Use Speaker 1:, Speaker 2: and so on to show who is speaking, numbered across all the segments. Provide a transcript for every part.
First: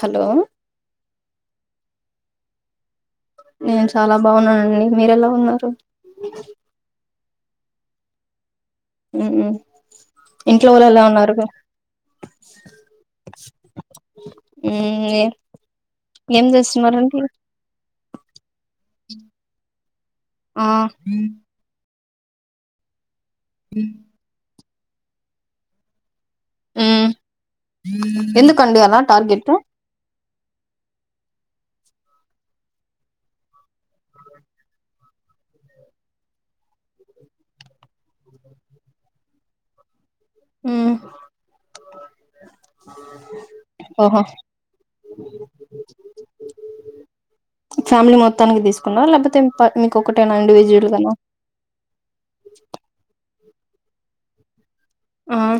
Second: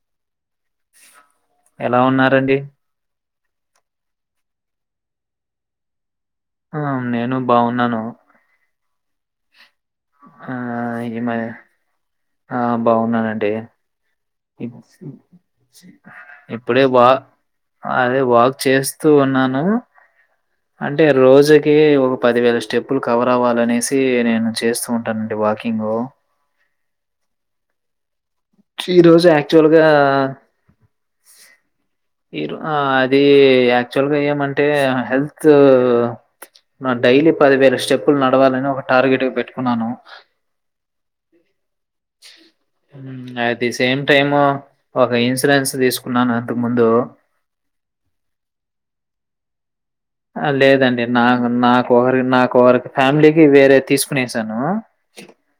Speaker 1: Hello
Speaker 2: ఎలా ఉన్నారండి
Speaker 1: నేను చాలా బాగున్నానండి మీరె ఎలా ఉన్నారు
Speaker 2: ఆ నేను బాగున్నాను
Speaker 1: మ్మ్
Speaker 2: ఆ
Speaker 1: ఇంట్లో వాళ్ళు ఎలా
Speaker 2: ఇ మ
Speaker 1: ఉన్నారు మ్మ్
Speaker 2: ఆ బాగున్నానండి ఇప్ ఉ
Speaker 1: ఏ
Speaker 2: ప్
Speaker 1: ఏం
Speaker 2: ఇప్పుడే వా
Speaker 1: చేస్తున్నారండి
Speaker 2: అదే వా చేస్తూ ఉన్నాను
Speaker 1: ఆ
Speaker 2: అంటే రోజుకి ఒ పదివేల స్టెప్లు కవర్ అవ్వాలనేసి నేను చేస్ ఉంటానండి వాకింగ్
Speaker 1: ఉమ్
Speaker 2: ఈ రోజు యాక్చువల్గా ఈ ఆది యాక్చువల్ గా ఏమంటే హెల్త్ డైలీ పదివేల స్టెప్పులు నడవాలని ఒక టార్గెట్ పెట్టుకున్నాను
Speaker 1: um
Speaker 2: at the same time ఒక ఇన్సూరెన్స్ తీసుకున్నాను అంతకు ముందు
Speaker 1: లపోతేంత
Speaker 2: లేదండి నాక్ నాకోరకి నాకుఒకరికి ఫ్యామిలీ వేరే తీసుకుొనేసాను
Speaker 1: ఆ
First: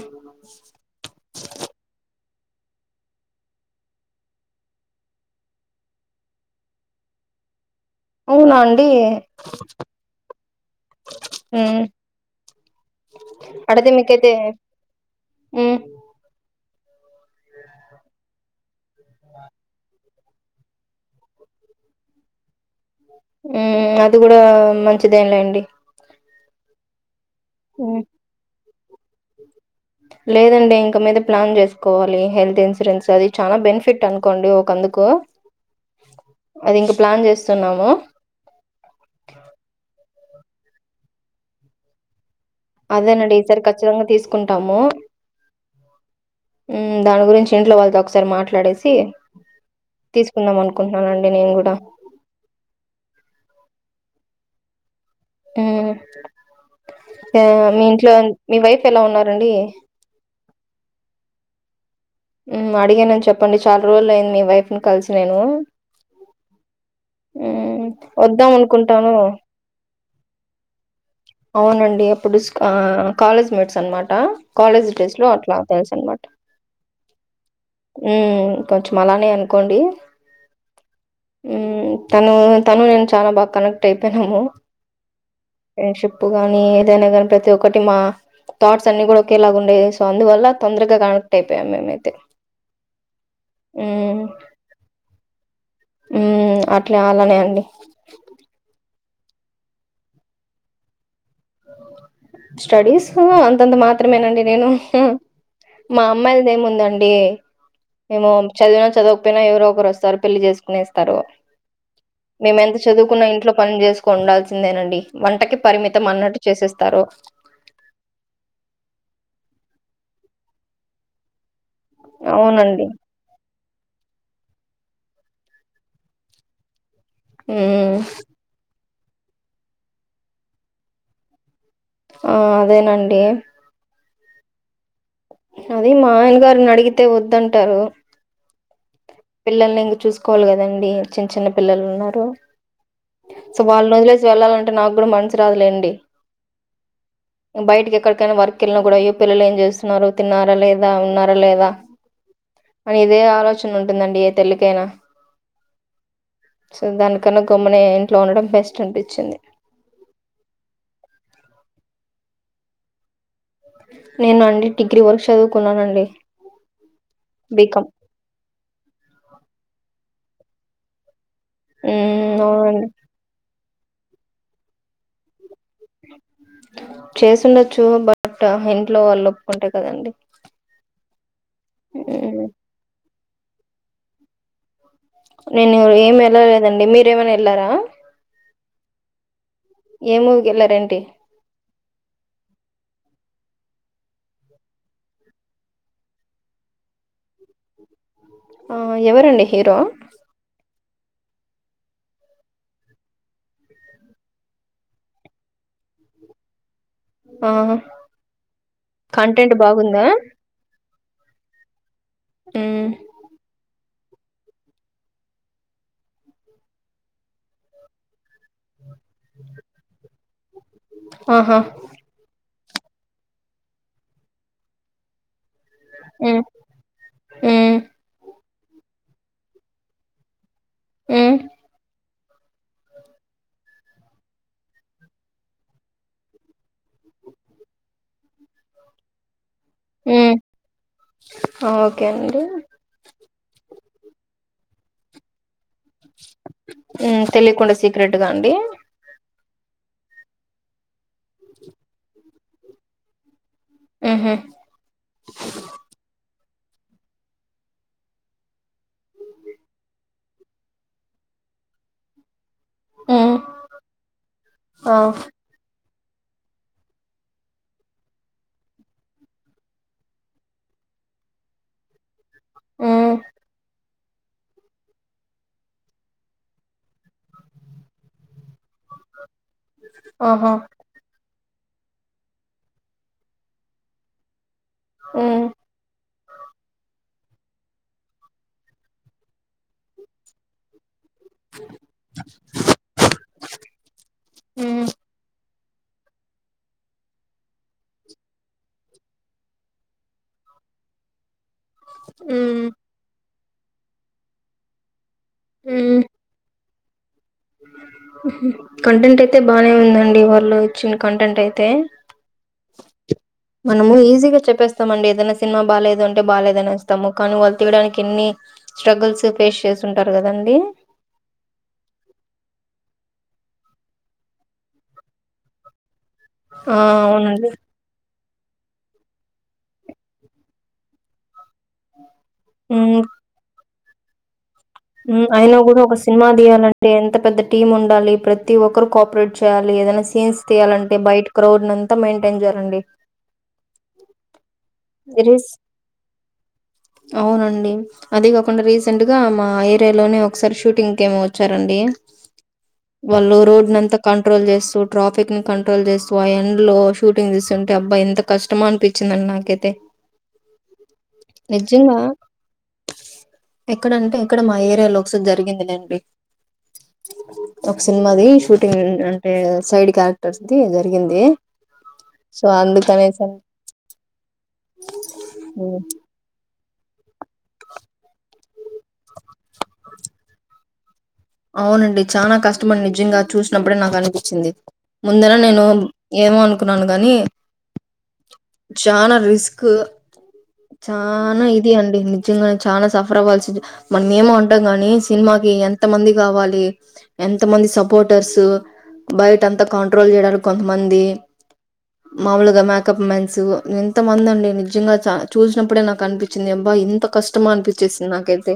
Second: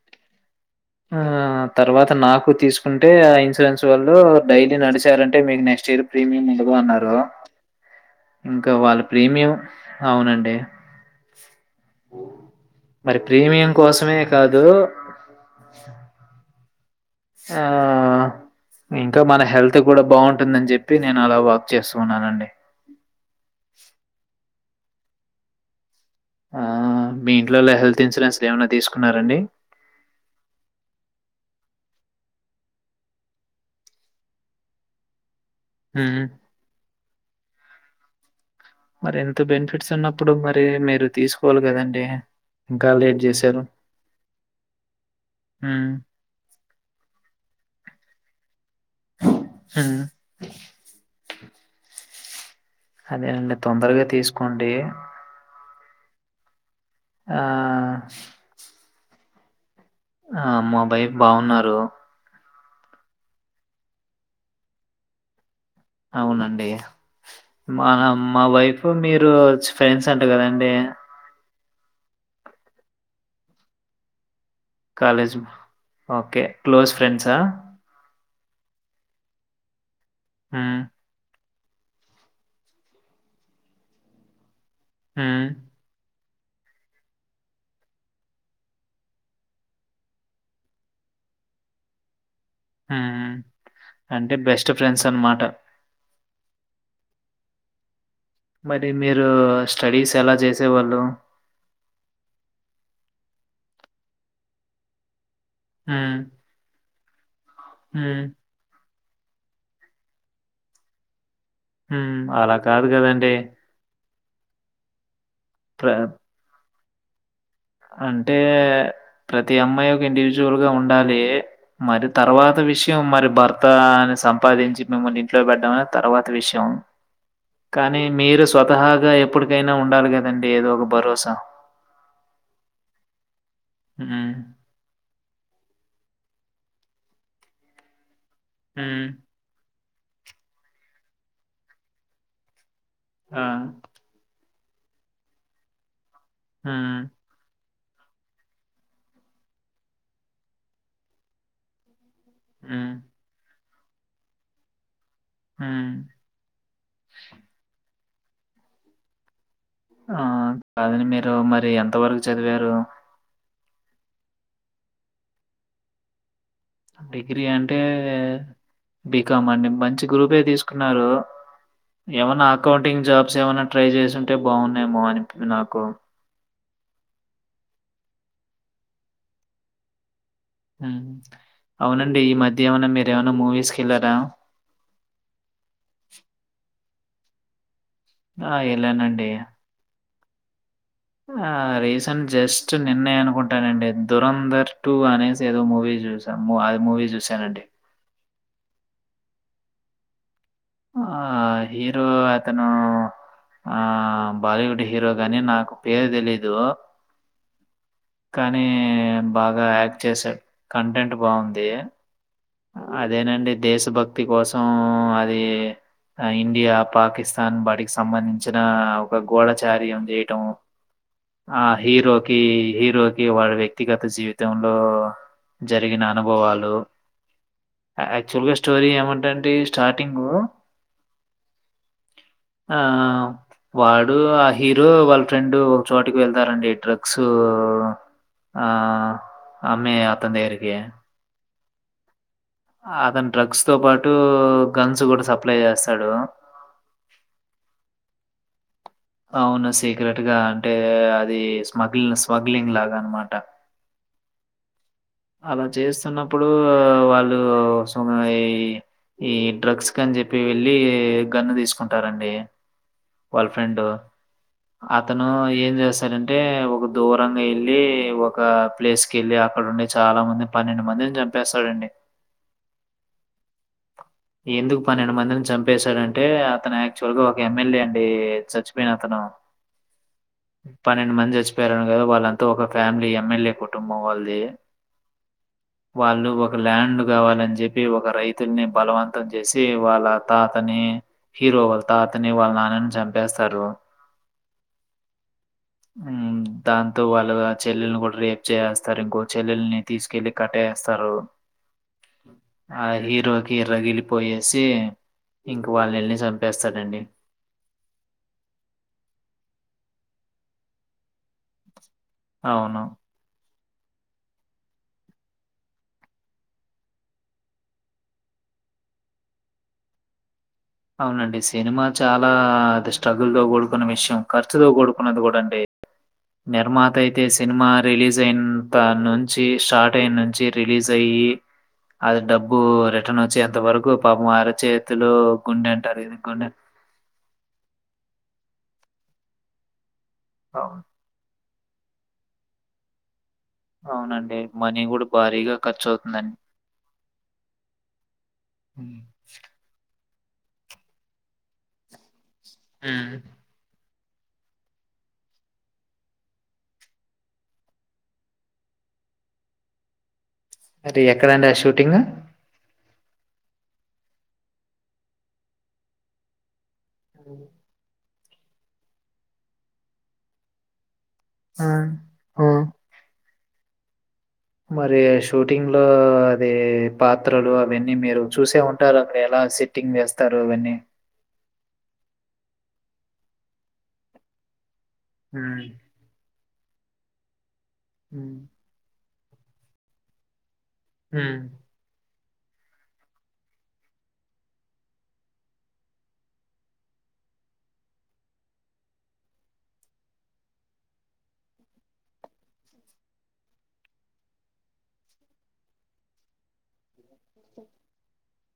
Speaker 2: కు తీసుకుంటే ఆ ఇన్సూరెన్స్ వాళ్ళు డైలీ నడిచారంటే మీకు నెక్స్ట్ ఇయర్ ప్రీమియం ఇ లువ అన్నారు
Speaker 1: అవునా
Speaker 2: ఇంకా
Speaker 1: అండి
Speaker 2: వాళ్ ప్రీమియం అవునండి
Speaker 1: మ్మ్
Speaker 2: మరి ప్రీమియం
Speaker 1: అడితే
Speaker 2: కోసమే
Speaker 1: మీకైతే
Speaker 2: కాదు
Speaker 1: మ్మ్
Speaker 2: షాపులు ఆ ఇంకా మన హెల్త్ కూడా బాగుంట్ ఉంటుందని చెప్పి నేను అలా వాక్ చేస్తుఉన్నానండి
Speaker 1: ఉ అది కూడా మంచిదేంలేండి
Speaker 2: ఆ మీ ఇంట్లోల్ హెల్త్ ఇన్ సూరన్స్ ఏమన్నా తీస్ కున్నారండి.
Speaker 1: లేదండి ఇంక మీద ప్లాన్ జేస్కోవాలి హెల్త్ ఇన్సూరెన్స్ అది చాలా బెనిఫిట్ అన్కోండి ఒకందుకు.
Speaker 2: హ్మ్.
Speaker 1: అదింక ప్లాన్ జేస్ తున్నాము.
Speaker 2: ఇప్పుడు మరి మీరు తీస్కోవాలి గదండి.
Speaker 1: అదేనండి ఈసారి ఖచ్చితంగా తీసుకుంటాము
Speaker 2: హ్మ్.
Speaker 1: ఉమ్ దాని గురించి ఇంట్లో వాళ్తో ఒక్సారి మాట్లాడేసి
Speaker 2: హ్మ్.
Speaker 1: తీసుకుందామనుకుంట్నానండి నేన్ గూడా.
Speaker 2: అదేనండి తొందరగా తీస్ కొండి
Speaker 1: ఉమ్ యవ్ మీ
Speaker 2: ఆహ్,
Speaker 1: ఇంట్లో అం మీ వైఫ్ ఎలా ఉన్నార్. రండి
Speaker 2: ఆ మా బైఫ్ బాగున్నారు
Speaker 1: ఉమ్ అడిగననీ చెప్పండి చాలా రోజులు అయింది మీ వైఫ్ ను కలిసి నేను
Speaker 2: అవునండి
Speaker 1: మ్మ్
Speaker 2: మా మా
Speaker 1: వద్దాం
Speaker 2: వైఫ్
Speaker 1: అనుకుంటాను
Speaker 2: మీరు ఫ్రెండ్స్ అంట కదండి
Speaker 1: ఔనండి అప్పుడు స్కూ ఆ కాలేజ్ మేట్స్ అనమాట. కాలేజ్ డేస్లో అట్ల తెల్సనమాట
Speaker 2: ఓకే. క్లోజ్ ఫ్రెండ్సా?
Speaker 1: ఉమ్. ఉమ్ కొంచ్మ్ అలానే అనుకోండి.
Speaker 2: ఉమ్
Speaker 1: ఉమ్ తను తను నేను చానా బాగ్ కనెక్టైపొయ్నాము.
Speaker 2: ఉమ్
Speaker 1: ప్పు గాని ఏదైన గాని ప్రతి ఒక్కటి మా థాట్సన్ని గూడ్ ఒకేలాగుండేయి సో అందువల్ల తొందర్గా కనెక్ట్ అయ్పోయాం మేమైతే.
Speaker 2: ఉమ్ అంటె బెస్ట్ ఫ్రెండ్స్ అన్మాట.
Speaker 1: ఉమ్ అ రాల్లనే ఉంది
Speaker 2: టే మీరు స్టడీస్ ఎలా జేసేవాళ్ళు.
Speaker 1: స్టడీస్సు అంతంత మాత్రమేనండి నేను. మా
Speaker 2: హ్మ్.
Speaker 1: అమ్మాయ్ల్దే ఏముందండ్ డీ
Speaker 2: హ్మ్.
Speaker 1: మేము చదివిన చదవక్ పెనా ఎవ్రోకరొస్తారు పెళ్లి జేస్కునేస్తారు.
Speaker 2: హ్మ్. అలా
Speaker 1: మేమెంత
Speaker 2: కాదు
Speaker 1: చదువుకున్నా
Speaker 2: గదండీ!
Speaker 1: ఇంట్లో పన్ జేస్ కొండాల్సిందేనండి. వంటకి
Speaker 2: ప్ర
Speaker 1: పరిమితం అన్నట్టు తెస్తారు.
Speaker 2: అంటే ప్రతి అమ్మాయి ఒక ఇండివిజువల్ గా ఉండాలి మరి తర్వాత
Speaker 1: అవునండి
Speaker 2: విషయం మరి భర్త మొత్తాన్ని సంపాదించి మిమ్మల్ని ఇంట్లో పెడ్డామని తర్వాత విషయం
Speaker 1: మ్మ్
Speaker 2: కానీ మీరు స్వతహా ఎప్పటికైనా ఉండాలి కదండి ఏదో ఒక భరోసా
Speaker 1: ఆ అదేనండి
Speaker 2: ఉమ్
Speaker 1: అది మా ఆయన గారుని అడిగితే వద్దంటారు
Speaker 2: ఉమ్
Speaker 1: పిల్లల్ని ఇంక చూసుకోవాలి కదండి చిన్న చిన్న పిల్లలు ఉన్నారు
Speaker 2: ఆ!
Speaker 1: సో వాళ్ళ రోజలేసి వెళ్ళాల నాకు కూడా మనషరాజులేండి
Speaker 2: హ
Speaker 1: బయటికి ఎక్కడికైనా వర్క్ కెళ్ళిన కూడా అయ్యో పిల్లలు ఏం చేస్తున్నారు తిన్నారా లేదా ఉన్నారా లేదా
Speaker 2: హ్మ్.
Speaker 1: అని ఇదే ఆలోచ్ టుందండి ఏ తల్లికైనా.
Speaker 2: హ్మ్.
Speaker 1: సో దానికన్నా గమ్మునే ఇంట్లో ఉండడం బెస్ట్ అన్పించ్చింది.
Speaker 2: ఆ కాదని మీరు మరి ఎంత వరకు చదివారు
Speaker 1: నేను అండి డిగ్రీ వర్క్ చదువుకున్నానండి
Speaker 2: డిగ్రీ అంటే
Speaker 1: బీకాం
Speaker 2: బీకం అండి మంచి గ్రూపే తీసుకున్నారు
Speaker 1: ఉమ్
Speaker 2: ఏమనా
Speaker 1: అవునండి
Speaker 2: అకౌంటింగ్ జాబ్స్ ఏమన్నా ట్రై చేసింటే బాగున్నాయేమో అనిపి నాకు
Speaker 1: చేసిండచ్చ చు బట్ ఇంట్లో వాళ్ళు ఒప్పుకుంటాయి కదండి
Speaker 2: ఉ అవునండి ఈ
Speaker 1: ఉమ్,
Speaker 2: మధ్యమనం మీరు ను మూవీస్ కల్లాార
Speaker 1: నేనురు ఏం వెళ్ళలేదండి మీరు ప్రేమన్ వేలారా
Speaker 2: ఆ ఇలానండి
Speaker 1: ఎమ్ మూవీ కి వెలరాండి
Speaker 2: ఆ రీసెంట్ జస్ట్ నిన్నే అనుకుంటా అంటానండి దురంధర్ టు అనేసి ఏదో మూవీ చూసా మూవీ చూసానండి
Speaker 1: ఆ ఎవరండి హీరో
Speaker 2: ఆ హీరో అతను ఆ బాలీవుడ్ హీరో గాని నాకు పేరు తెలీదు
Speaker 1: ఆ
Speaker 2: కానీ
Speaker 1: కంటెంట్
Speaker 2: బాగా యాక్ట్
Speaker 1: బాగుందా
Speaker 2: చేశాడు కంటెంట్ బావుంధి
Speaker 1: ఉమ్
Speaker 2: అదేనండి దేశభక్తి తి కోసం అది ఇండియా పాకిస్తాన్ బటికి సంబంధించిన ఒక గోడచారి ఉంది త
Speaker 1: ఆహా
Speaker 2: ఆ హీరోకి హీరోకి వాళ వ్యక్తిగత జీవితంలో జరిగిన
Speaker 1: ఉమ్
Speaker 2: అనుభవాలు
Speaker 1: ఉమ్
Speaker 2: అ తుల్గ స్టోరీ ఏమంటంటే స్టార్టింగ్
Speaker 1: ఉమ్
Speaker 2: ఆ వాడు ఆ హీరో వాళ్ళ ఫ్రెండ్ ఒక చోటుకి వెళ్తారంండి డ్రగ్స్ ఆ అమ్మె అ
Speaker 1: ఉమ్
Speaker 2: ధగారికి
Speaker 1: ఓకే అండి
Speaker 2: డ్రగ్స్ తో పాటు గన్స్ కూడా సప్లై చేస్తయి
Speaker 1: ఉ తెలికుడా సి రెడ్గా అండి
Speaker 2: అవునా సీక్రెట్ గా అంటే అది స్మగ్లి స్మగ్లింగ్ లాగా అనమాట
Speaker 1: ఆహా
Speaker 2: అలా చేస్తున్నా ఇప్పుడు వాళ్ళు స ఈ డ్రగ్స్ కని చెప్పి వెళ్ళి గన్ను తీసుకుంటారండి
Speaker 1: ఉమ్
Speaker 2: బర్ల్ ఫ్రెండ్
Speaker 1: ఆ
Speaker 2: అతను ఏం చేస్తా సరంటే ఒక దూరంగా వెళ్ళి ఒక ప్లేస్ క వెళ్ళి అక్కడ ఉండి చాలా మంది పన్నెండు మందిని చంపేస్తాడండి
Speaker 1: ఆ
Speaker 2: ఎందుకు పన్నెండు మందిని చంపేశాడంటే అతను యాక్చువల్ గా ఒక ఎమ్మెల్యే అ స తన
Speaker 1: ఆహా
Speaker 2: పన్నెండు మంది పేరను కదా వాళ్ళంతా ఒక ఫ్యామిలీ ఎమ్మెల్యే కుటుంబం వాళ్ళది
Speaker 1: ఉమ్
Speaker 2: వాళ్ళు ఒక ల్యాండ్ కావాలని చెప్పి ఒక రైతుల్ని బలవంతం చేసి వాళ్ళ తాతని హీరో వల్తాత ని వాళ నన చంపేస్తారు
Speaker 1: ఉమ్
Speaker 2: దాంతో వాళ్ళు ఆ చెల్లెల్ని కూడా రేప్ చేస్తారు ఇంకో చెల్లెల్ని తీసుకెళ్లి కట్టేస్తారు
Speaker 1: ఉమ్
Speaker 2: ఆ హీరోకి కీర్రగిలిపోయేసి ఇంకా వాళ్ళు
Speaker 1: ఉమ్
Speaker 2: ఎల్లి చంపేస్తారు రండి
Speaker 1: కంటెంట్ అయితే బాగానే ఉందండి వాళ్ళు ఇచ్చిన కంటెంట్ అయితే
Speaker 2: అవును
Speaker 1: మనము ఈజీగా చెప్పేస్తామండి ఏదైనా సినిమా బాలేదంటే బాలేద్ అనేస్తాము కానీ వాళ్ తయడానికి ఎన్ని స్ట్రగుల్స్ ఫేస్ చేస్తుంటారు కదండి.
Speaker 2: అవునండి సినిమా చాలా అద్ స్ట్రగుల్ తో కూడుకున్న విషయం ఖర్చుతో కూడుకున్నది కూడా అండి
Speaker 1: ఆ
Speaker 2: నిర్మాతయితే
Speaker 1: అవునండి
Speaker 2: సినిమా రిలీజ్ జెంతా నుంచి షార్ట్ అయినుంచి రిలీజ్ అయ్యి అద్ డబ్బు
Speaker 1: ఉమ్
Speaker 2: రిటర్న్ ఒచ్చే అంత వరకు పాపం ఆరు చేతిలో
Speaker 1: హ్మ్. అయినా కూడా ఒక సినిమా తీయాలంటే ఎంత పెద్ద టీమ్ ఉండాలి ప్రత్ ప్రతి ఒక్కరు కో ఆపరేట్ చేయాలి ఏదనా సిన్స్
Speaker 2: అవును
Speaker 1: తీయాలంటే బయట గ్రౌడ్ ని అంతా మెయింటైన్ చేయరండి
Speaker 2: అవునండి. మనీ గూడా
Speaker 1: రిస్
Speaker 2: భారీగా ఖర్చవుతుందండి.
Speaker 1: అవునండి అది గాకుండా
Speaker 2: హ్మ్.
Speaker 1: రీసెంట్ గా మా ఇలోనే ఒకసారి షూటింగ్ కేమో వచ్చారండి
Speaker 2: హ్మ్.
Speaker 1: వాళ్ళు రోడ్నంతగ్ కంట్రోల్ చేస్తూ ట్రాఫిక్ ని కంట్రోల్ చేస్తూ ఆ ఎండ్ లో షూటింగ్ తీస్తుంటే అబ్బాయి ఎంత కష్టమో అనిపించిందండి నాకైతే.
Speaker 2: మరి ఎక్కడండ్ ఆ షూటింగ్
Speaker 1: నిజంగా ఎక్కడంటే ఇక్కడ మా ఏరియా లో ఒకసారి జరిగింది లెండి ఒక్ సిన్మ్ అది షూటింగ్ అంటే సైడ్ క్యారెక్టర్స్ ది వర్ దిగింది
Speaker 2: ఆ!
Speaker 1: సో
Speaker 2: ఆ!
Speaker 1: అందుకనేసర్
Speaker 2: మరి షూటింగ్ లో అదీ పాత్రలు అవేన్నీ మీరు చూసే ఉ టర్ అక్కడ ఎలా సెట్టింగ్ చేస్ తరు ఇవన్ని
Speaker 1: అవునండి చాలా కష్టమండి నిజంగా చూసినప్పుడే నాకు అనిపించింది ముందర నేను
Speaker 2: హ్మ్.
Speaker 1: ఏమో అనుక్ కున్నాను గానీ
Speaker 2: హ్మ్.
Speaker 1: చానా రిస్క్
Speaker 2: హ్మ్.
Speaker 1: చానా ఇది అండి నిజ్ నిజంగానే చాలా సఫర్ అవ్వాల్సి మన ఏమో అంటాం గాని సినిమాకి ఎ ఎంత మంది కావాలి ఎంత మంది సపోర్టర్స్ బయట అంత కాంట్రోల్ చేయాలి కొంతమంది మాములుగా మేకప్ మన్స్ ఎంతో మంది అండి నిజంగా చా చూసినప్పుడే నాకు అనిపిచ్చింది అబ్బా ఎంత కష్టమ అనిపిచ్చేసింది నాకైతే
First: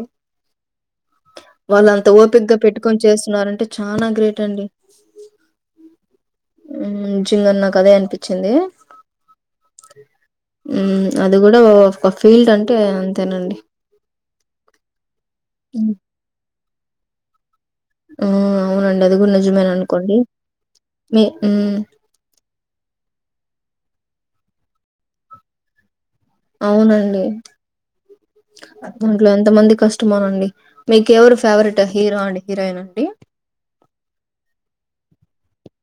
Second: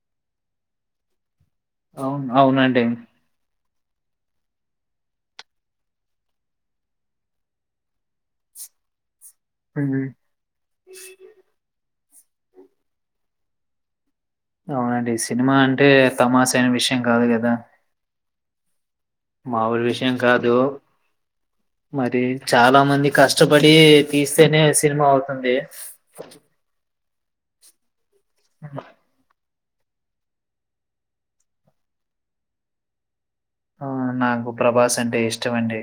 Speaker 1: వా త
Speaker 2: అవును.
Speaker 1: ఓపిగ్గా
Speaker 2: అవునండి.
Speaker 1: పెట్టుకొని చేస్తున్నారంటే చానా గ్రేట్ అండి మ్మ్ నిజంగా నాకు అదే అనిపిచ్చింది
Speaker 2: హ్మ్.
Speaker 1: మ్మ్ అది కుడా ఒక ఫీల్డ్ అంటే అంతేనండి
Speaker 2: అవునండి సినిమా అంటే
Speaker 1: హ్మ్.
Speaker 2: తమాష అయిన విష యం కాదు కదా
Speaker 1: ఆ అవునండి అది కూడా నిజమేన అనుకోండి
Speaker 2: విషయం కాదు.
Speaker 1: మీ మ్మ్
Speaker 2: మరి చాలా మంది కష్టపడి తీస్తేనే సినిమా అవుతుంది
Speaker 1: అవున [unintelligible] దీంట్లో ఎంత మందిక్ కష్టమేనండి మీక్ ఎవరు ఫేవరెట్ హీరో అండ్ హీరోయిన్ అండి
Speaker 2: మ్మ్ నాకు ప్రభాస్ అంటే ఇష్టమండి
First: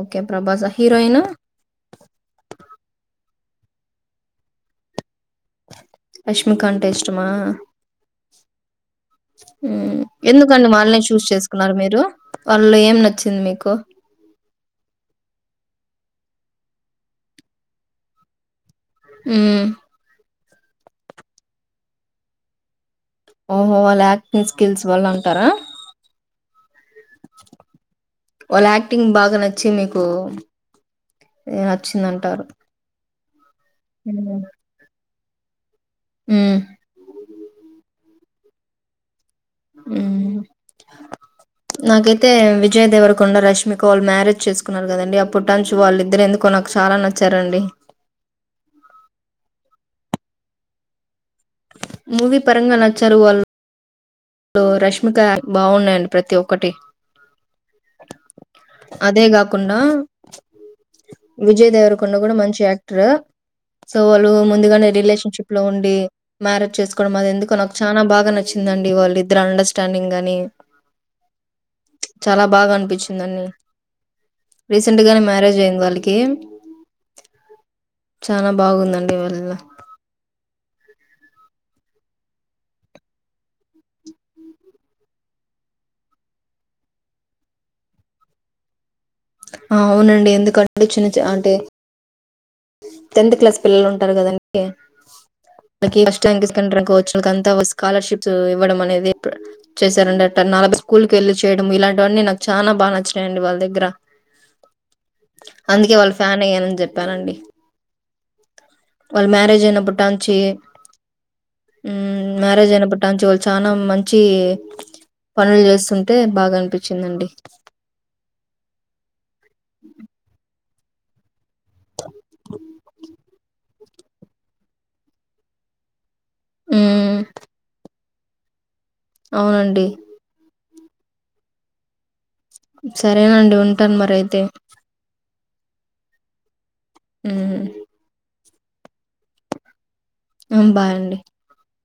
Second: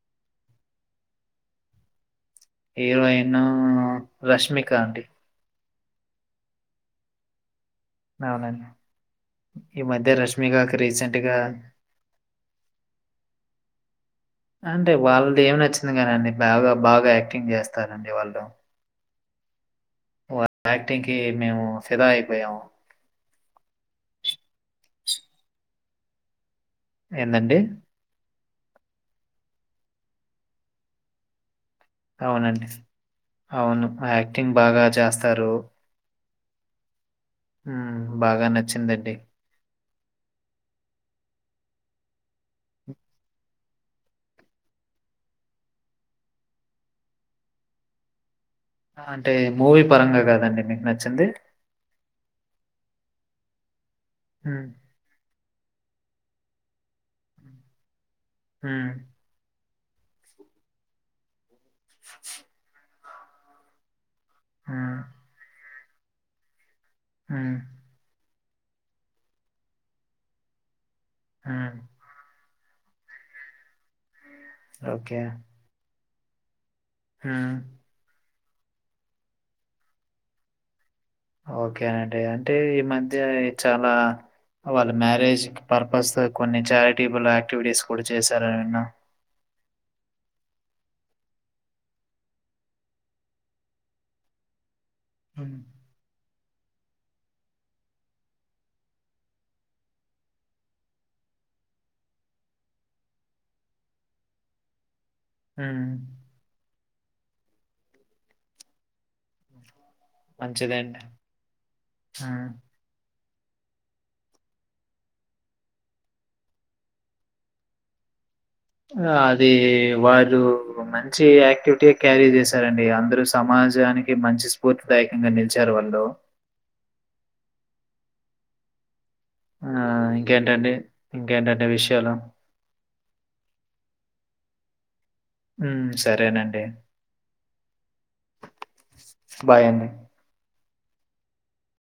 Speaker 1: okay Prabhas heroine
Speaker 2: heroine Rashmika అండి
Speaker 1: రష్మిక అంటే ఇష్టమా
Speaker 2: అవునండి ఈ
Speaker 1: హ్మ్.
Speaker 2: మధ్య
Speaker 1: ఎందుకండి
Speaker 2: రష్మికకి
Speaker 1: వాళ్ళనే చూస్
Speaker 2: రీసెంట్గా
Speaker 1: చేసుకున్నారు మీరు? వాళ్ళలో ఏం నచ్చింది మీకు?
Speaker 2: అంటే వాళ్ళది ఏమి నచ్చింది కాదండి బాగా బాగా యాక్టింగ్ చేస్తారండి వాళ్ళు
Speaker 1: అ
Speaker 2: యాక్టింగ్ కి మేము ఫిదా అయిపోయాము
Speaker 1: ఓహో వాళ్ళ యాక్టింగ్ స్కిల్స్ వాళ్ళ ఉంటారా
Speaker 2: ఎం
Speaker 1: వాళ్ళ యాక్టింగ్ బాగా నచ్చి మీకు నచ్చిందంటారు.
Speaker 2: అవునండి అవును యాక్టింగ్ బాగా జాస్ ఇస్తారు
Speaker 1: హ
Speaker 2: బాగా నచ్చిందండి
Speaker 1: నాకైతే విజయ్ దేవరకొండ రష్మిక వాళ్ళు మ్యారేజ్ చేసుకున్నారు కదండి ఆ పుట్టంచు వాళ్ళిద్దరు ఎందుకో నాకు చాలా నచ్చారంండి
Speaker 2: అంటే మూవీ పరంగా కాదండి మీకు నచ్చింది
Speaker 1: మూవీ పరంగా నచ్చారు వాళ్ళు హలో
Speaker 2: ఉమ్,
Speaker 1: రష్మిక బాగున్నాయండి ప్రతి ఒక్కటి
Speaker 2: ఉమ్,
Speaker 1: అదేగా కు విజయ్ దేవర కొండ కూడా మంచి యాక్టర్ సో వాళ్ళు ముందుగానే
Speaker 2: ఉమ్.
Speaker 1: రిలేషన్షిప్ లో ఉండ మేరేజ్ చేసు అది ఎందుకో
Speaker 2: హ్మ్.
Speaker 1: నాకు చాలా బాగా నచ్చి చ్చిందండి వాళ్ళు ఇద్దరు అండర్స్టాండింగ్ కాని
Speaker 2: హ్మ్.
Speaker 1: చాలా బాగా అనిపించ వచ్చందన్ని రీసెంట్ గానే మ్యారేజ్ అయింది వాళ్ళకి ఓకే
Speaker 2: హా
Speaker 1: చాలా బాగుందండి వళ
Speaker 2: ఓకేనండి అంటే ఈ మధ్య చాలా వాళ్ళ మ్యారేజ్ పర్పస్ తో కొన్ని చారిటబుల్ యాక్టివిటీస్ కూడా చేశారా నిన్న
Speaker 1: అవునండి ఎందుకంటే చిన్న అంటే టెన్త్ క్లాస్ పిల్లలు ఉంటారు కదండి
Speaker 2: హ్మ్.
Speaker 1: అకే [unintelligible] స్కాలర్షిప్స్ ఇవ్వడం అనేది చేశారండి అట్ట నలభై స్కూల్ వెళ్ళి చేయడం ఇలాంటివన్నీ నాకు చాలా బాగా నచ్చాయండి వాళ్ళ దగ్గర
Speaker 2: హ్మ్.
Speaker 1: అందుకే వాళ్ళ ఫ్యాన్ అయ్యానని చెప్పి చెప్పానండి వాళ్ళు మ్యారేజ్ అయినప్పుట్టాంచి
Speaker 2: మంచిదండి. హ్మ్.
Speaker 1: మ్యారేజ్ అయినప్పుట్టాంచి వాళ్ళు చాలా మంచి పనులు చేస్తుంటే బాగా అనిపించిందండి
Speaker 2: ఆ అది వారు మంచి యాక్టివిటీ క్యారీ చేశారండి అందరుూ సమాజ నిజానికి మంచి స్ఫూర్తిదాయకంగా నిలిచారు వాళ్ళు
Speaker 1: హమ్
Speaker 2: ఆ ఇంకేంటండి ఇంకేంటంటే విషయాల
Speaker 1: సరేనండి ఉంటాను మరి అయితే
Speaker 2: ఉ సరేనండి
Speaker 1: హ
Speaker 2: బాయ అడి
Speaker 1: ఆ బాండి